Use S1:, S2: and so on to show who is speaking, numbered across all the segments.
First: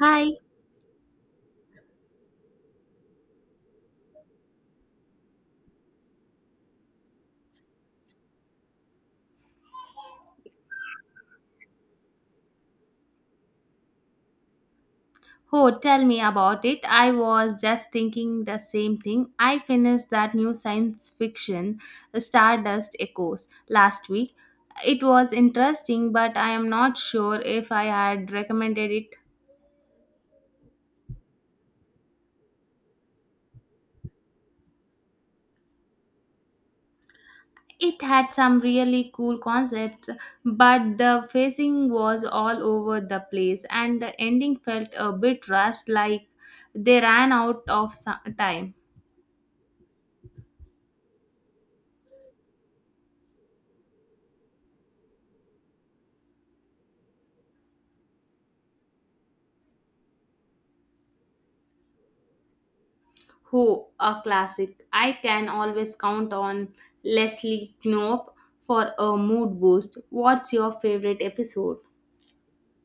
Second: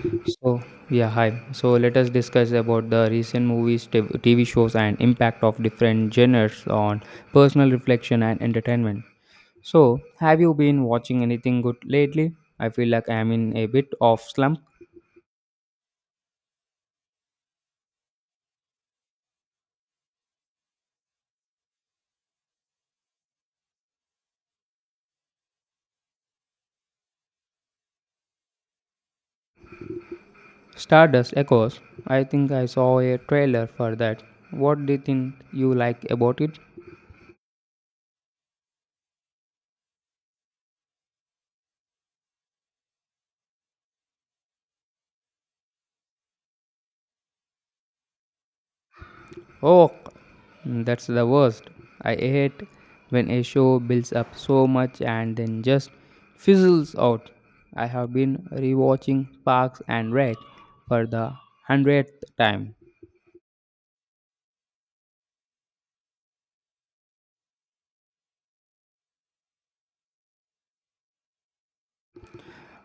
S1: Hi.
S2: So, yeah, hi. So, let us discuss about the recent movies, TV shows, and impact of different genres on personal reflection and entertainment. So, have you been watching anything good lately? I feel like I'm in a bit of slump.
S1: Oh, tell me about it. I was just thinking the same thing. I finished that new science fiction, Stardust Echoes, last week. It was interesting, but I am not sure if I had recommended it.
S2: Stardust Echoes. I think I saw a trailer for that. What did you think you like about it?
S1: It had some really cool concepts, but the pacing was all over the place, and the ending felt a bit rushed like they ran out of time.
S2: Oh, that's the worst. I hate when a show builds up so much and then just fizzles out. I have been rewatching Parks and Rec for the hundredth time.
S1: Who, a classic. I can always count on Leslie Knope for a mood boost. What's your favorite episode?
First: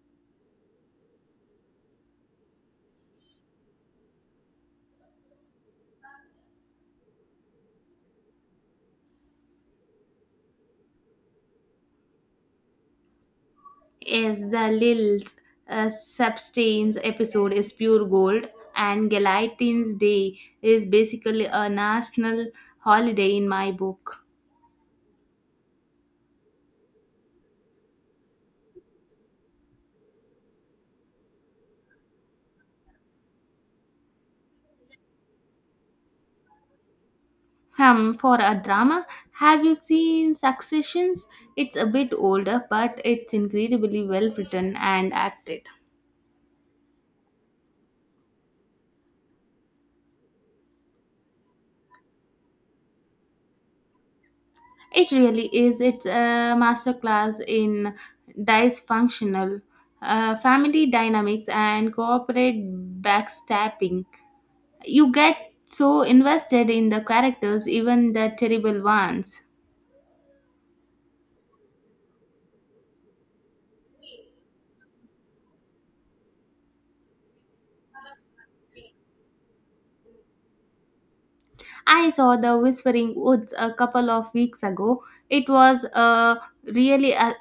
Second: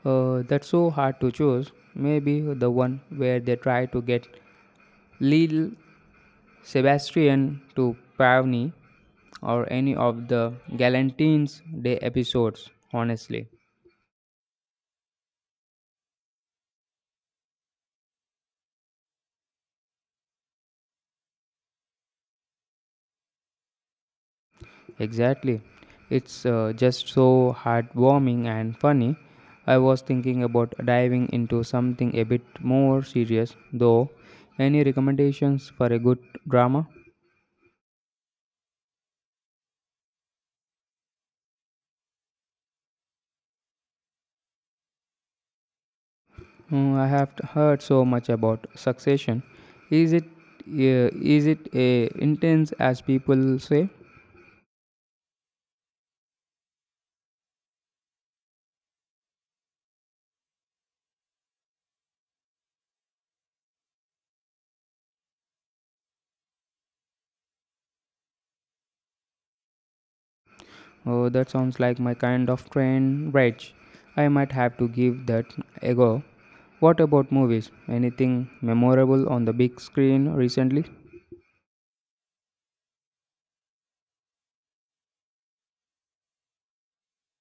S2: That's so hard to choose. Maybe the one where they try to get Lil Sebastian to Pavni or any of the Galentine's Day episodes, honestly.
S1: Yes, the Lil's Substance episode is pure gold, and Galatine's Day is basically a national holiday in my book.
S2: Exactly. It's just so heartwarming and funny. I was thinking about diving into something a bit more serious, though. Any recommendations for a good drama?
S1: For a drama, have you seen Successions? It's a bit older, but it's incredibly well written and acted.
S2: Hmm, I have heard so much about Succession. Is it uh, is it a intense as people say?
S1: It really is. It's a masterclass in dysfunctional family dynamics and corporate backstabbing. You get so invested in the characters, even the terrible ones.
S2: Oh, that sounds like my kind of train rage. I might have to give that a go. What about movies? Anything memorable on the big screen recently?
S1: I saw The Whispering Woods a couple of weeks ago. It was a really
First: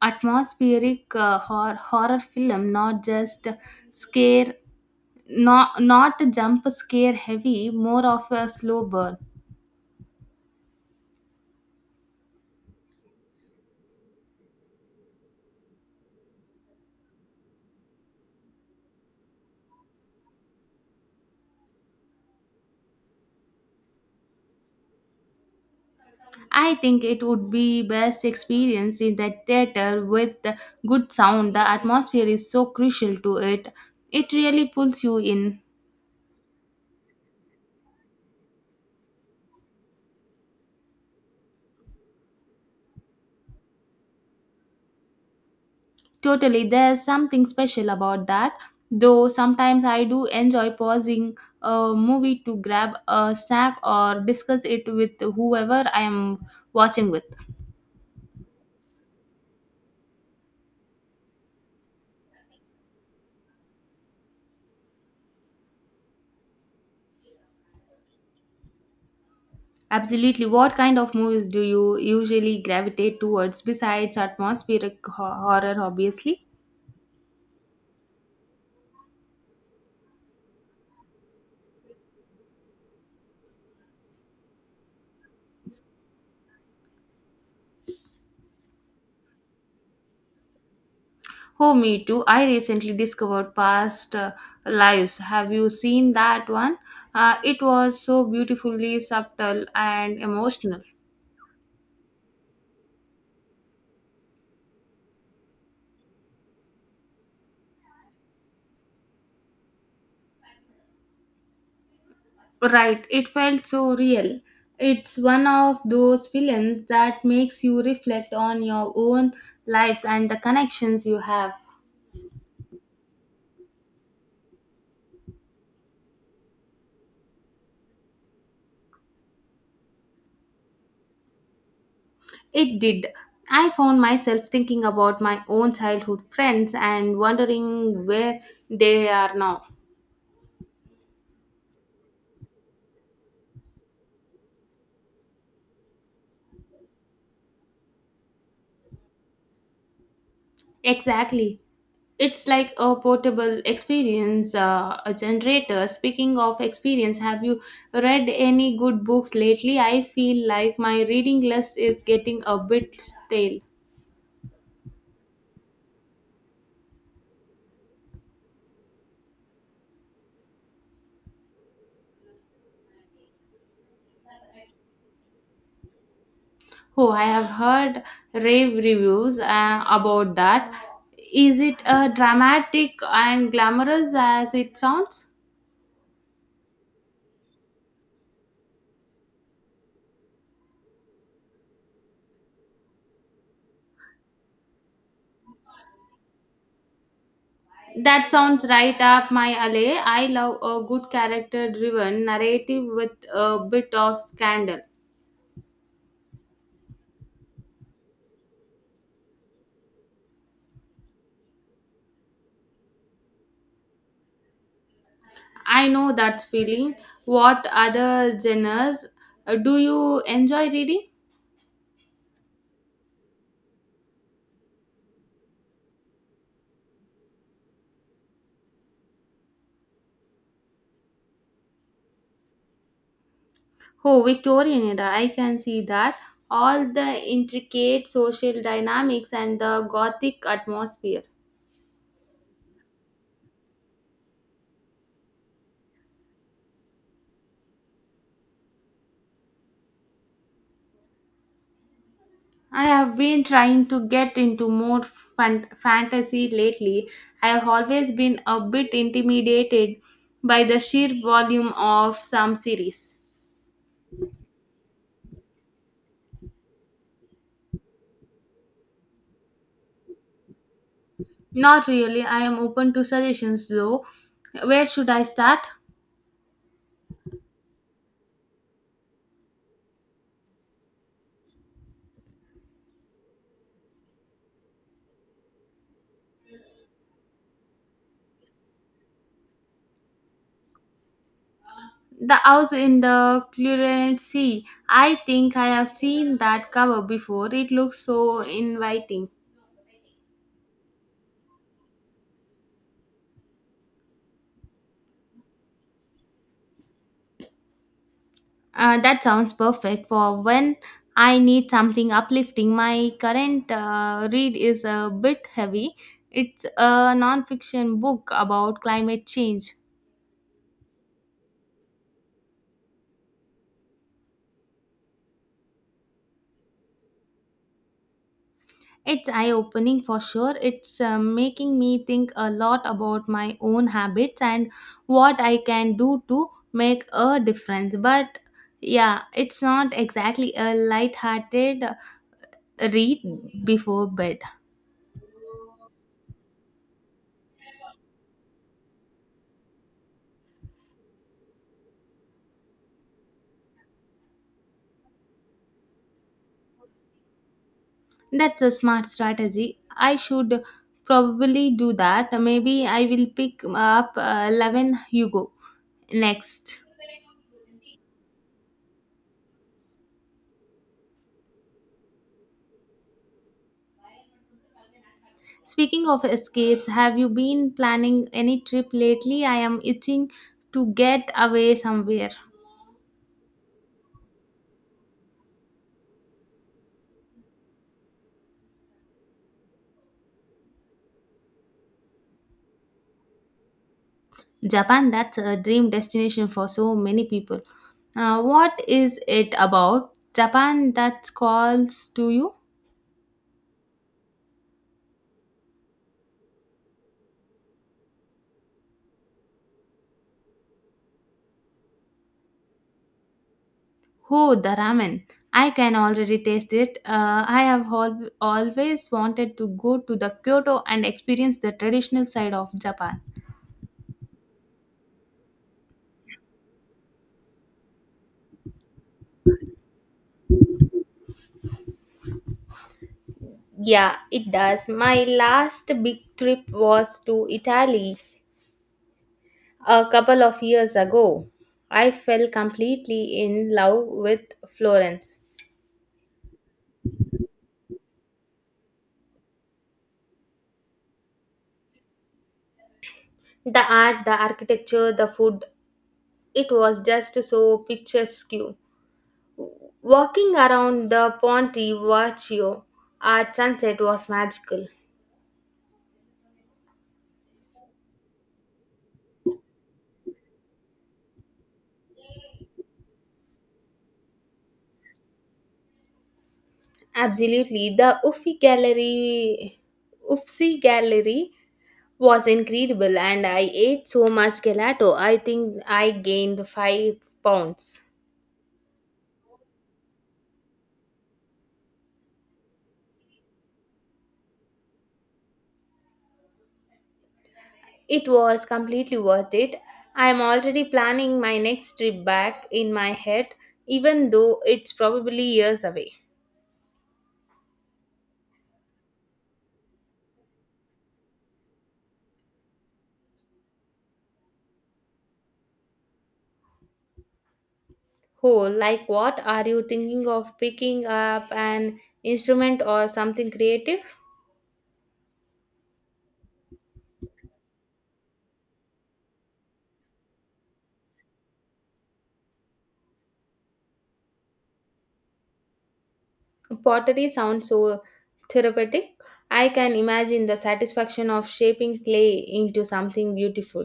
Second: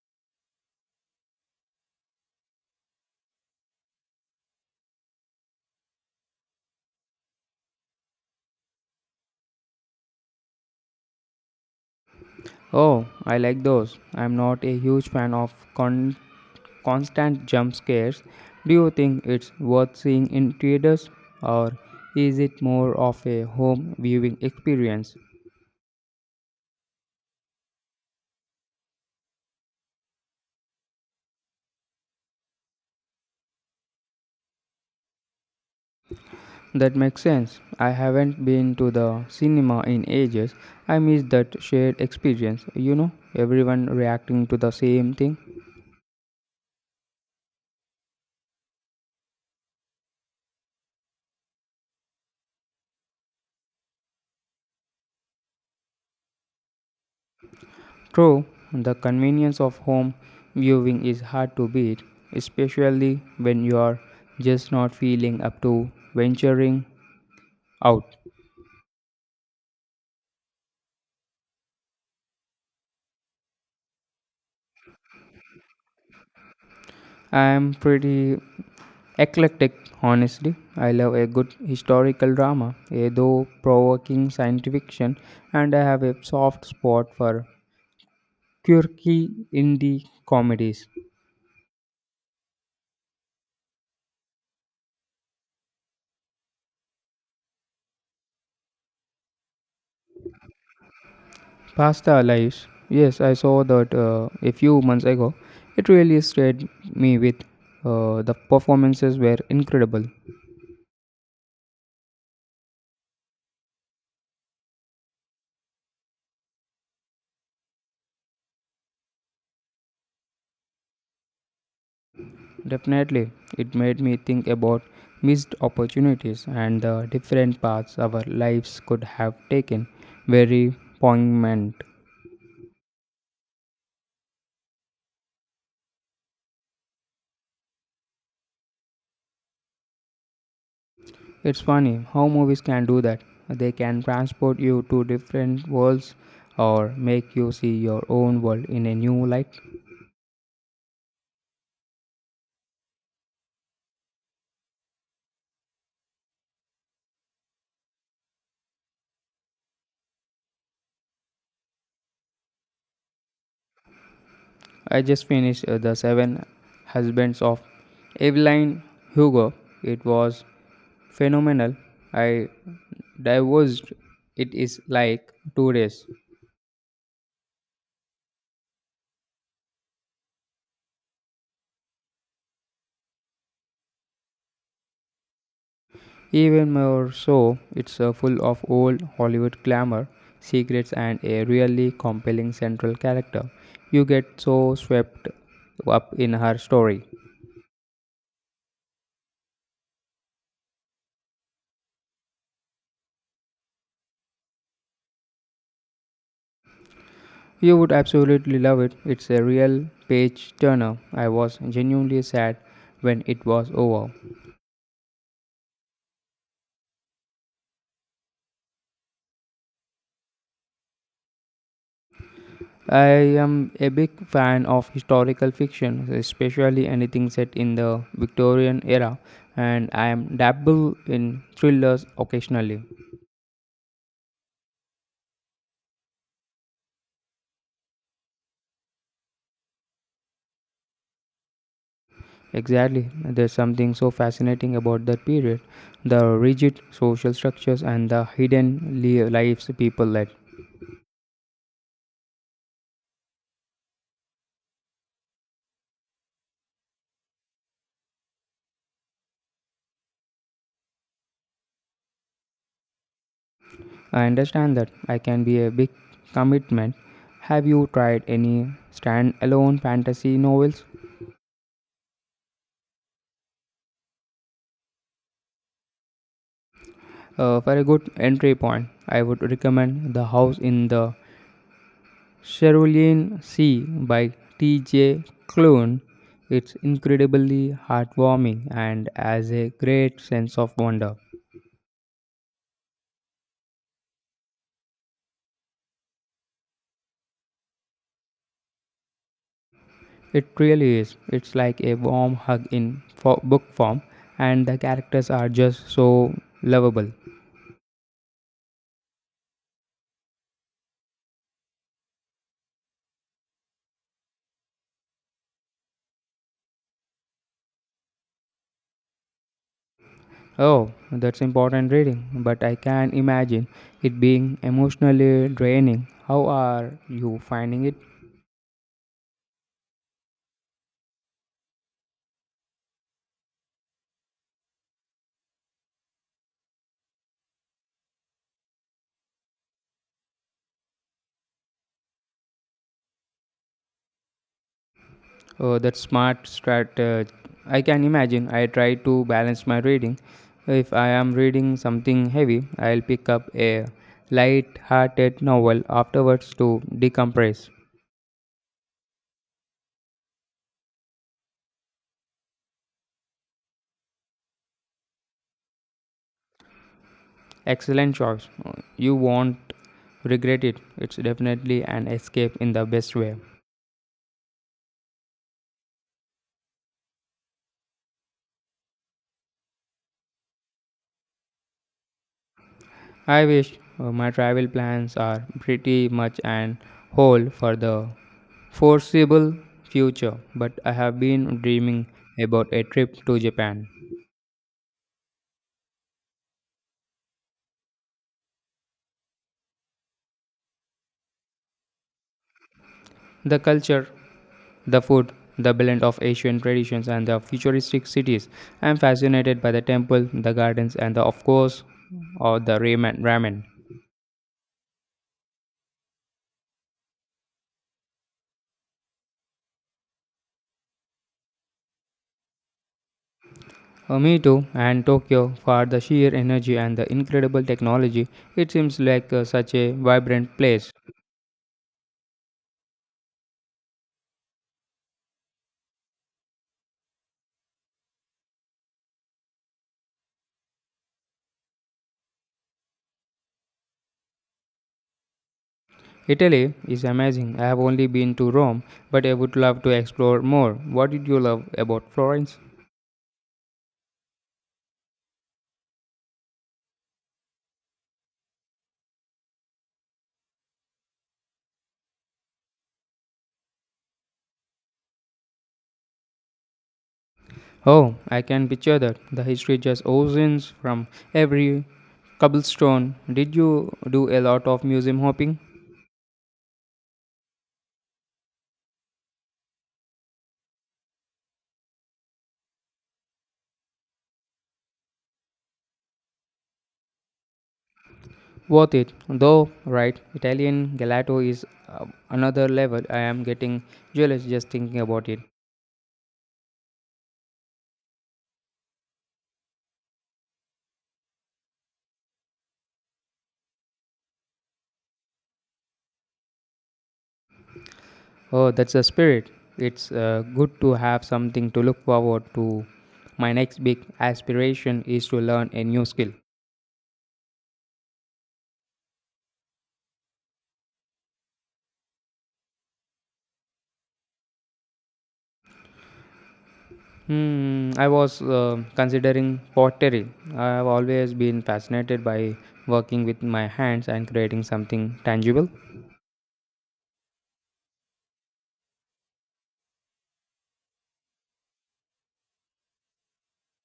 S1: atmospheric horror film, not just scare, not jump scare heavy, more of a slow burn.
S2: Oh, I like those. I'm not a huge fan of constant jump scares. Do you think it's worth seeing in theaters or is it more of a home viewing experience?
S1: I think it would be best experienced in the theater with the good sound. The atmosphere is so crucial to it. It really pulls you in.
S2: That makes sense. I haven't been to the cinema in ages. I miss that shared experience, you know, everyone reacting to the same thing.
S1: Totally, there's something special about that. Though sometimes I do enjoy pausing a movie to grab a snack or discuss it with whoever I am watching with.
S2: True, the convenience of home viewing is hard to beat, especially when you are just not feeling up to venturing out.
S1: Absolutely. What kind of movies do you usually gravitate towards besides atmospheric horror, obviously?
S2: I am pretty eclectic, honestly. I love a good historical drama, a though provoking science fiction, and I have a soft spot for quirky indie comedies.
S1: Oh, me too. I recently discovered Past Lives. Have you seen that one? It was so beautifully subtle and emotional.
S2: Pasta lives. Yes, I saw that a few months ago. It really stayed me with the performances were incredible.
S1: Right, it felt so real. It's one of those films that makes you reflect on your own lives and the connections you have.
S2: Definitely, it made me think about missed opportunities and the different paths our lives could have taken. Very poignant.
S1: It did. I found myself thinking about my own childhood friends and wondering where they are now.
S2: It's funny how movies can do that. They can transport you to different worlds or make you see your own world in a new light.
S1: Exactly. It's like a portable experience, a generator. Speaking of experience, have you read any good books lately? I feel like my reading list is getting a bit stale.
S2: I just finished The Seven Husbands of Evelyn Hugo. It was phenomenal. I divulged it is like 2 days.
S1: Oh, I have heard rave reviews about that. Is it dramatic and glamorous as it sounds?
S2: Even more so, it's full of old Hollywood glamour, secrets, and a really compelling central character. You get so swept up in her story.
S1: That sounds right up my alley. I love a good character driven narrative with a bit of scandal.
S2: You would absolutely love it. It's a real page turner. I was genuinely sad when it was over.
S1: I know that feeling. What other genres do you enjoy reading?
S2: I am a big fan of historical fiction, especially anything set in the Victorian era, and I am dabble in thrillers occasionally.
S1: Oh, Victorian era. I can see that. All the intricate social dynamics and the gothic atmosphere.
S2: Exactly, there's something so fascinating about that period the rigid social structures and the hidden lives people led.
S1: I have been trying to get into more fantasy lately. I have always been a bit intimidated by the sheer volume of some series.
S2: I understand that I can be a big commitment. Have you tried any standalone fantasy novels?
S1: Not really. I am open to suggestions though. Where should I start?
S2: For a good entry point, I would recommend The House in the Cerulean Sea by T.J. Klune. It's incredibly heartwarming and has a great sense of wonder.
S1: The House in the Cluren Sea. I think I have seen that cover before. It looks so inviting.
S2: It really is. It's like a warm hug in book form, and the characters are just so lovable.
S1: That sounds perfect for when I need something uplifting. My current read is a bit heavy. It's a non fiction book about climate change.
S2: Oh, that's important reading, but I can imagine it being emotionally draining. How are you finding it?
S1: It's eye opening for sure. It's making me think a lot about my own habits and what I can do to make a difference. But yeah, it's not exactly a light-hearted read before bed.
S2: Oh, that's smart strat. I can imagine. I try to balance my reading. If I am reading something heavy, I'll pick up a light-hearted novel afterwards to decompress.
S1: That's a smart strategy. I should probably do that. Maybe I will pick up 11 Hugo next.
S2: Excellent choice. You won't regret it. It's definitely an escape in the best way.
S1: Speaking of escapes, have you been planning any trip lately? I am itching to get away somewhere.
S2: I wish my travel plans are pretty much an whole for the foreseeable future, but I have been dreaming about a trip to Japan.
S1: Japan, that's a dream destination for so many people. What is it about Japan that calls to you?
S2: The culture, the food, the blend of Asian traditions and the futuristic cities. I'm fascinated by the temple, the gardens, and the, of course, or the ramen.
S1: Oh, the ramen. I can already taste it. I have always wanted to go to the Kyoto and experience the traditional side of Japan.
S2: Me too, and Tokyo for the sheer energy and the incredible technology. It seems like such a vibrant place.
S1: Yeah, it does. My last big trip was to Italy. A couple of years ago, I fell completely in love with Florence.
S2: Italy is amazing. I have only been to Rome, but I would love to explore more. What did you love about Florence?
S1: The art, the architecture, the food, it was just so picturesque. Walking around the Ponte Vecchio at sunset was magical.
S2: Oh, I can picture that. The history just oozes from every cobblestone. Did you do a lot of museum hopping?
S1: Absolutely, the Uffizi Gallery was incredible, and I ate so much gelato. I think I gained 5 pounds.
S2: Worth it, though, right? Italian gelato is another level. I am getting jealous just thinking about it.
S1: It was completely worth it. I am already planning my next trip back in my head, even though it's probably years away.
S2: Oh, that's the spirit. It's good to have something to look forward to. My next big aspiration is to learn a new skill.
S1: Oh, like what? Are you thinking of picking up an instrument or something creative?
S2: Hmm, I was considering pottery. I have always been fascinated by working with my hands and creating something tangible.
S1: Pottery sounds so therapeutic. I can imagine the satisfaction of shaping clay into something beautiful.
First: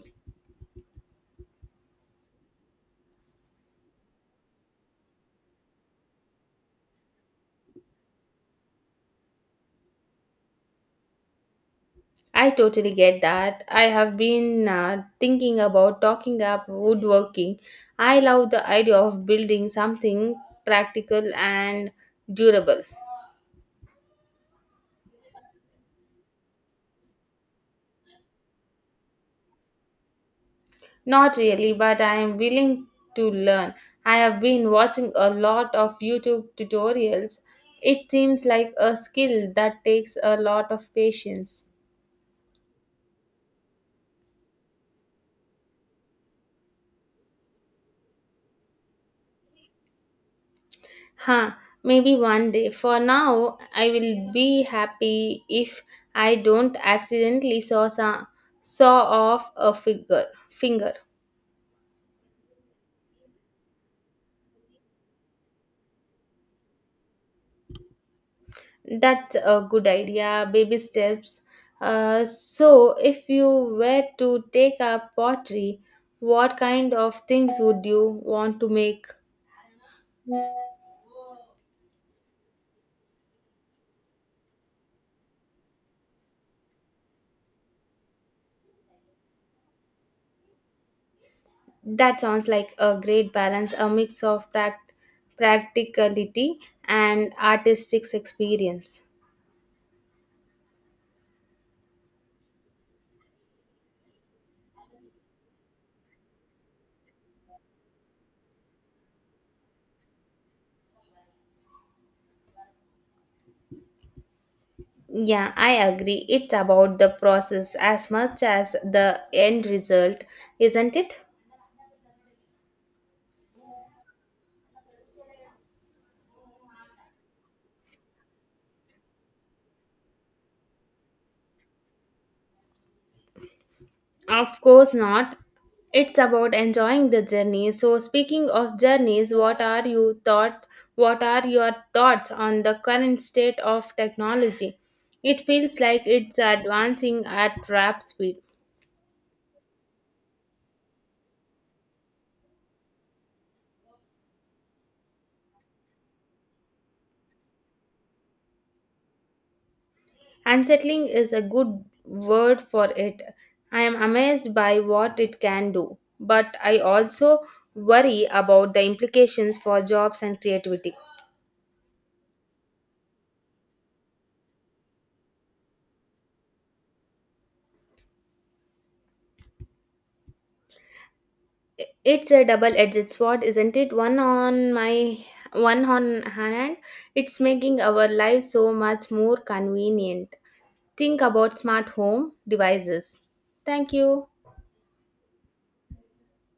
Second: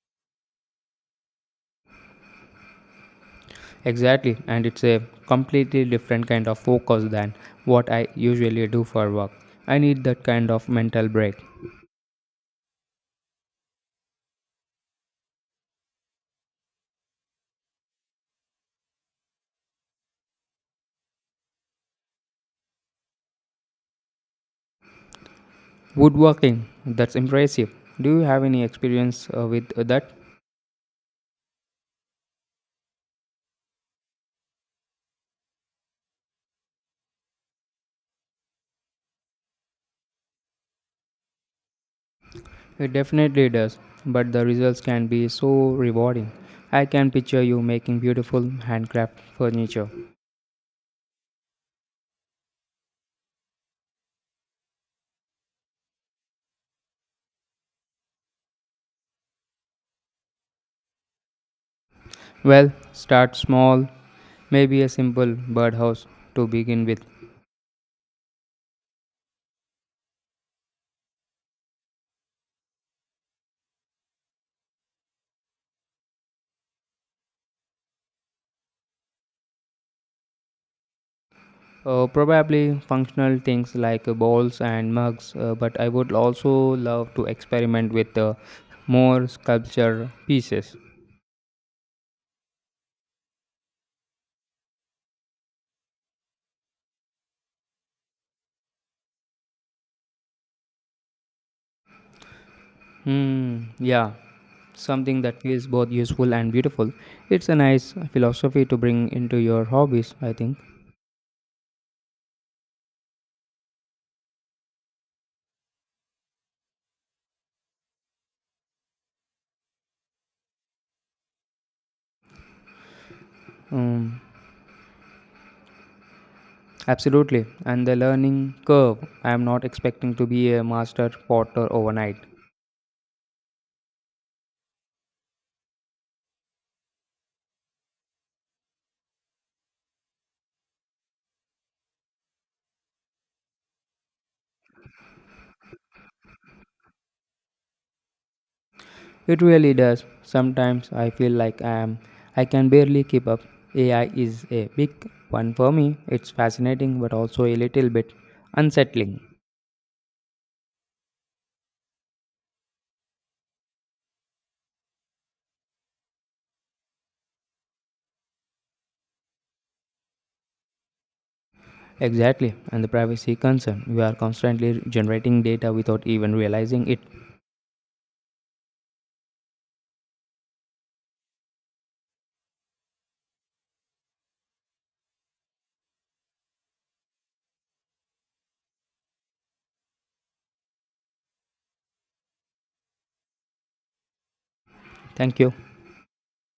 S2: Exactly, and it's a completely different kind of focus than what I usually do for work. I need that kind of mental break.
S1: I totally get that. I have been thinking about talking up woodworking. I love the idea of building something practical and durable.
S2: Woodworking, that's impressive. Do you have any experience with that?
S1: Not really, but I am willing to learn. I have been watching a lot of YouTube tutorials. It seems like a skill that takes a lot of patience.
S2: It definitely does, but the results can be so rewarding. I can picture you making beautiful handcraft furniture.
S1: Huh, maybe one day. For now, I will be happy if I don't accidentally saw off a figure finger.
S2: Well, start small, maybe a simple birdhouse to begin with.
S1: That's a good idea. Baby steps. So, if you were to take up pottery, what kind of things would you want to make?
S2: Probably functional things like bowls and mugs, but I would also love to experiment with more sculpture pieces.
S1: That sounds like a great balance, a mix of practicality and artistic experience.
S2: Hmm, yeah, something that feels both useful and beautiful. It's a nice philosophy to bring into your hobbies, I think.
S1: Yeah, I agree. It's about the process as much as the end result, isn't it?
S2: Um, Absolutely, and the learning curve. I am not expecting to be a master potter overnight.
S1: Of course not. It's about enjoying the journey. So speaking of journeys, what are your thoughts on the current state of technology? It feels like it's advancing at rap speed.
S2: It really does. Sometimes I feel like I can barely keep up. AI is a big one for me. It's fascinating but also a little bit unsettling.
S1: Unsettling is a good word for it. I am amazed by what it can do, but I also worry about the implications for jobs and creativity.
S2: Exactly, and the privacy concern. We are constantly generating data without even realizing it.
S1: It's a double-edged sword, isn't it? One on hand, it's making our lives so much more convenient. Think about smart home devices. Thank you.
S2: Thank you.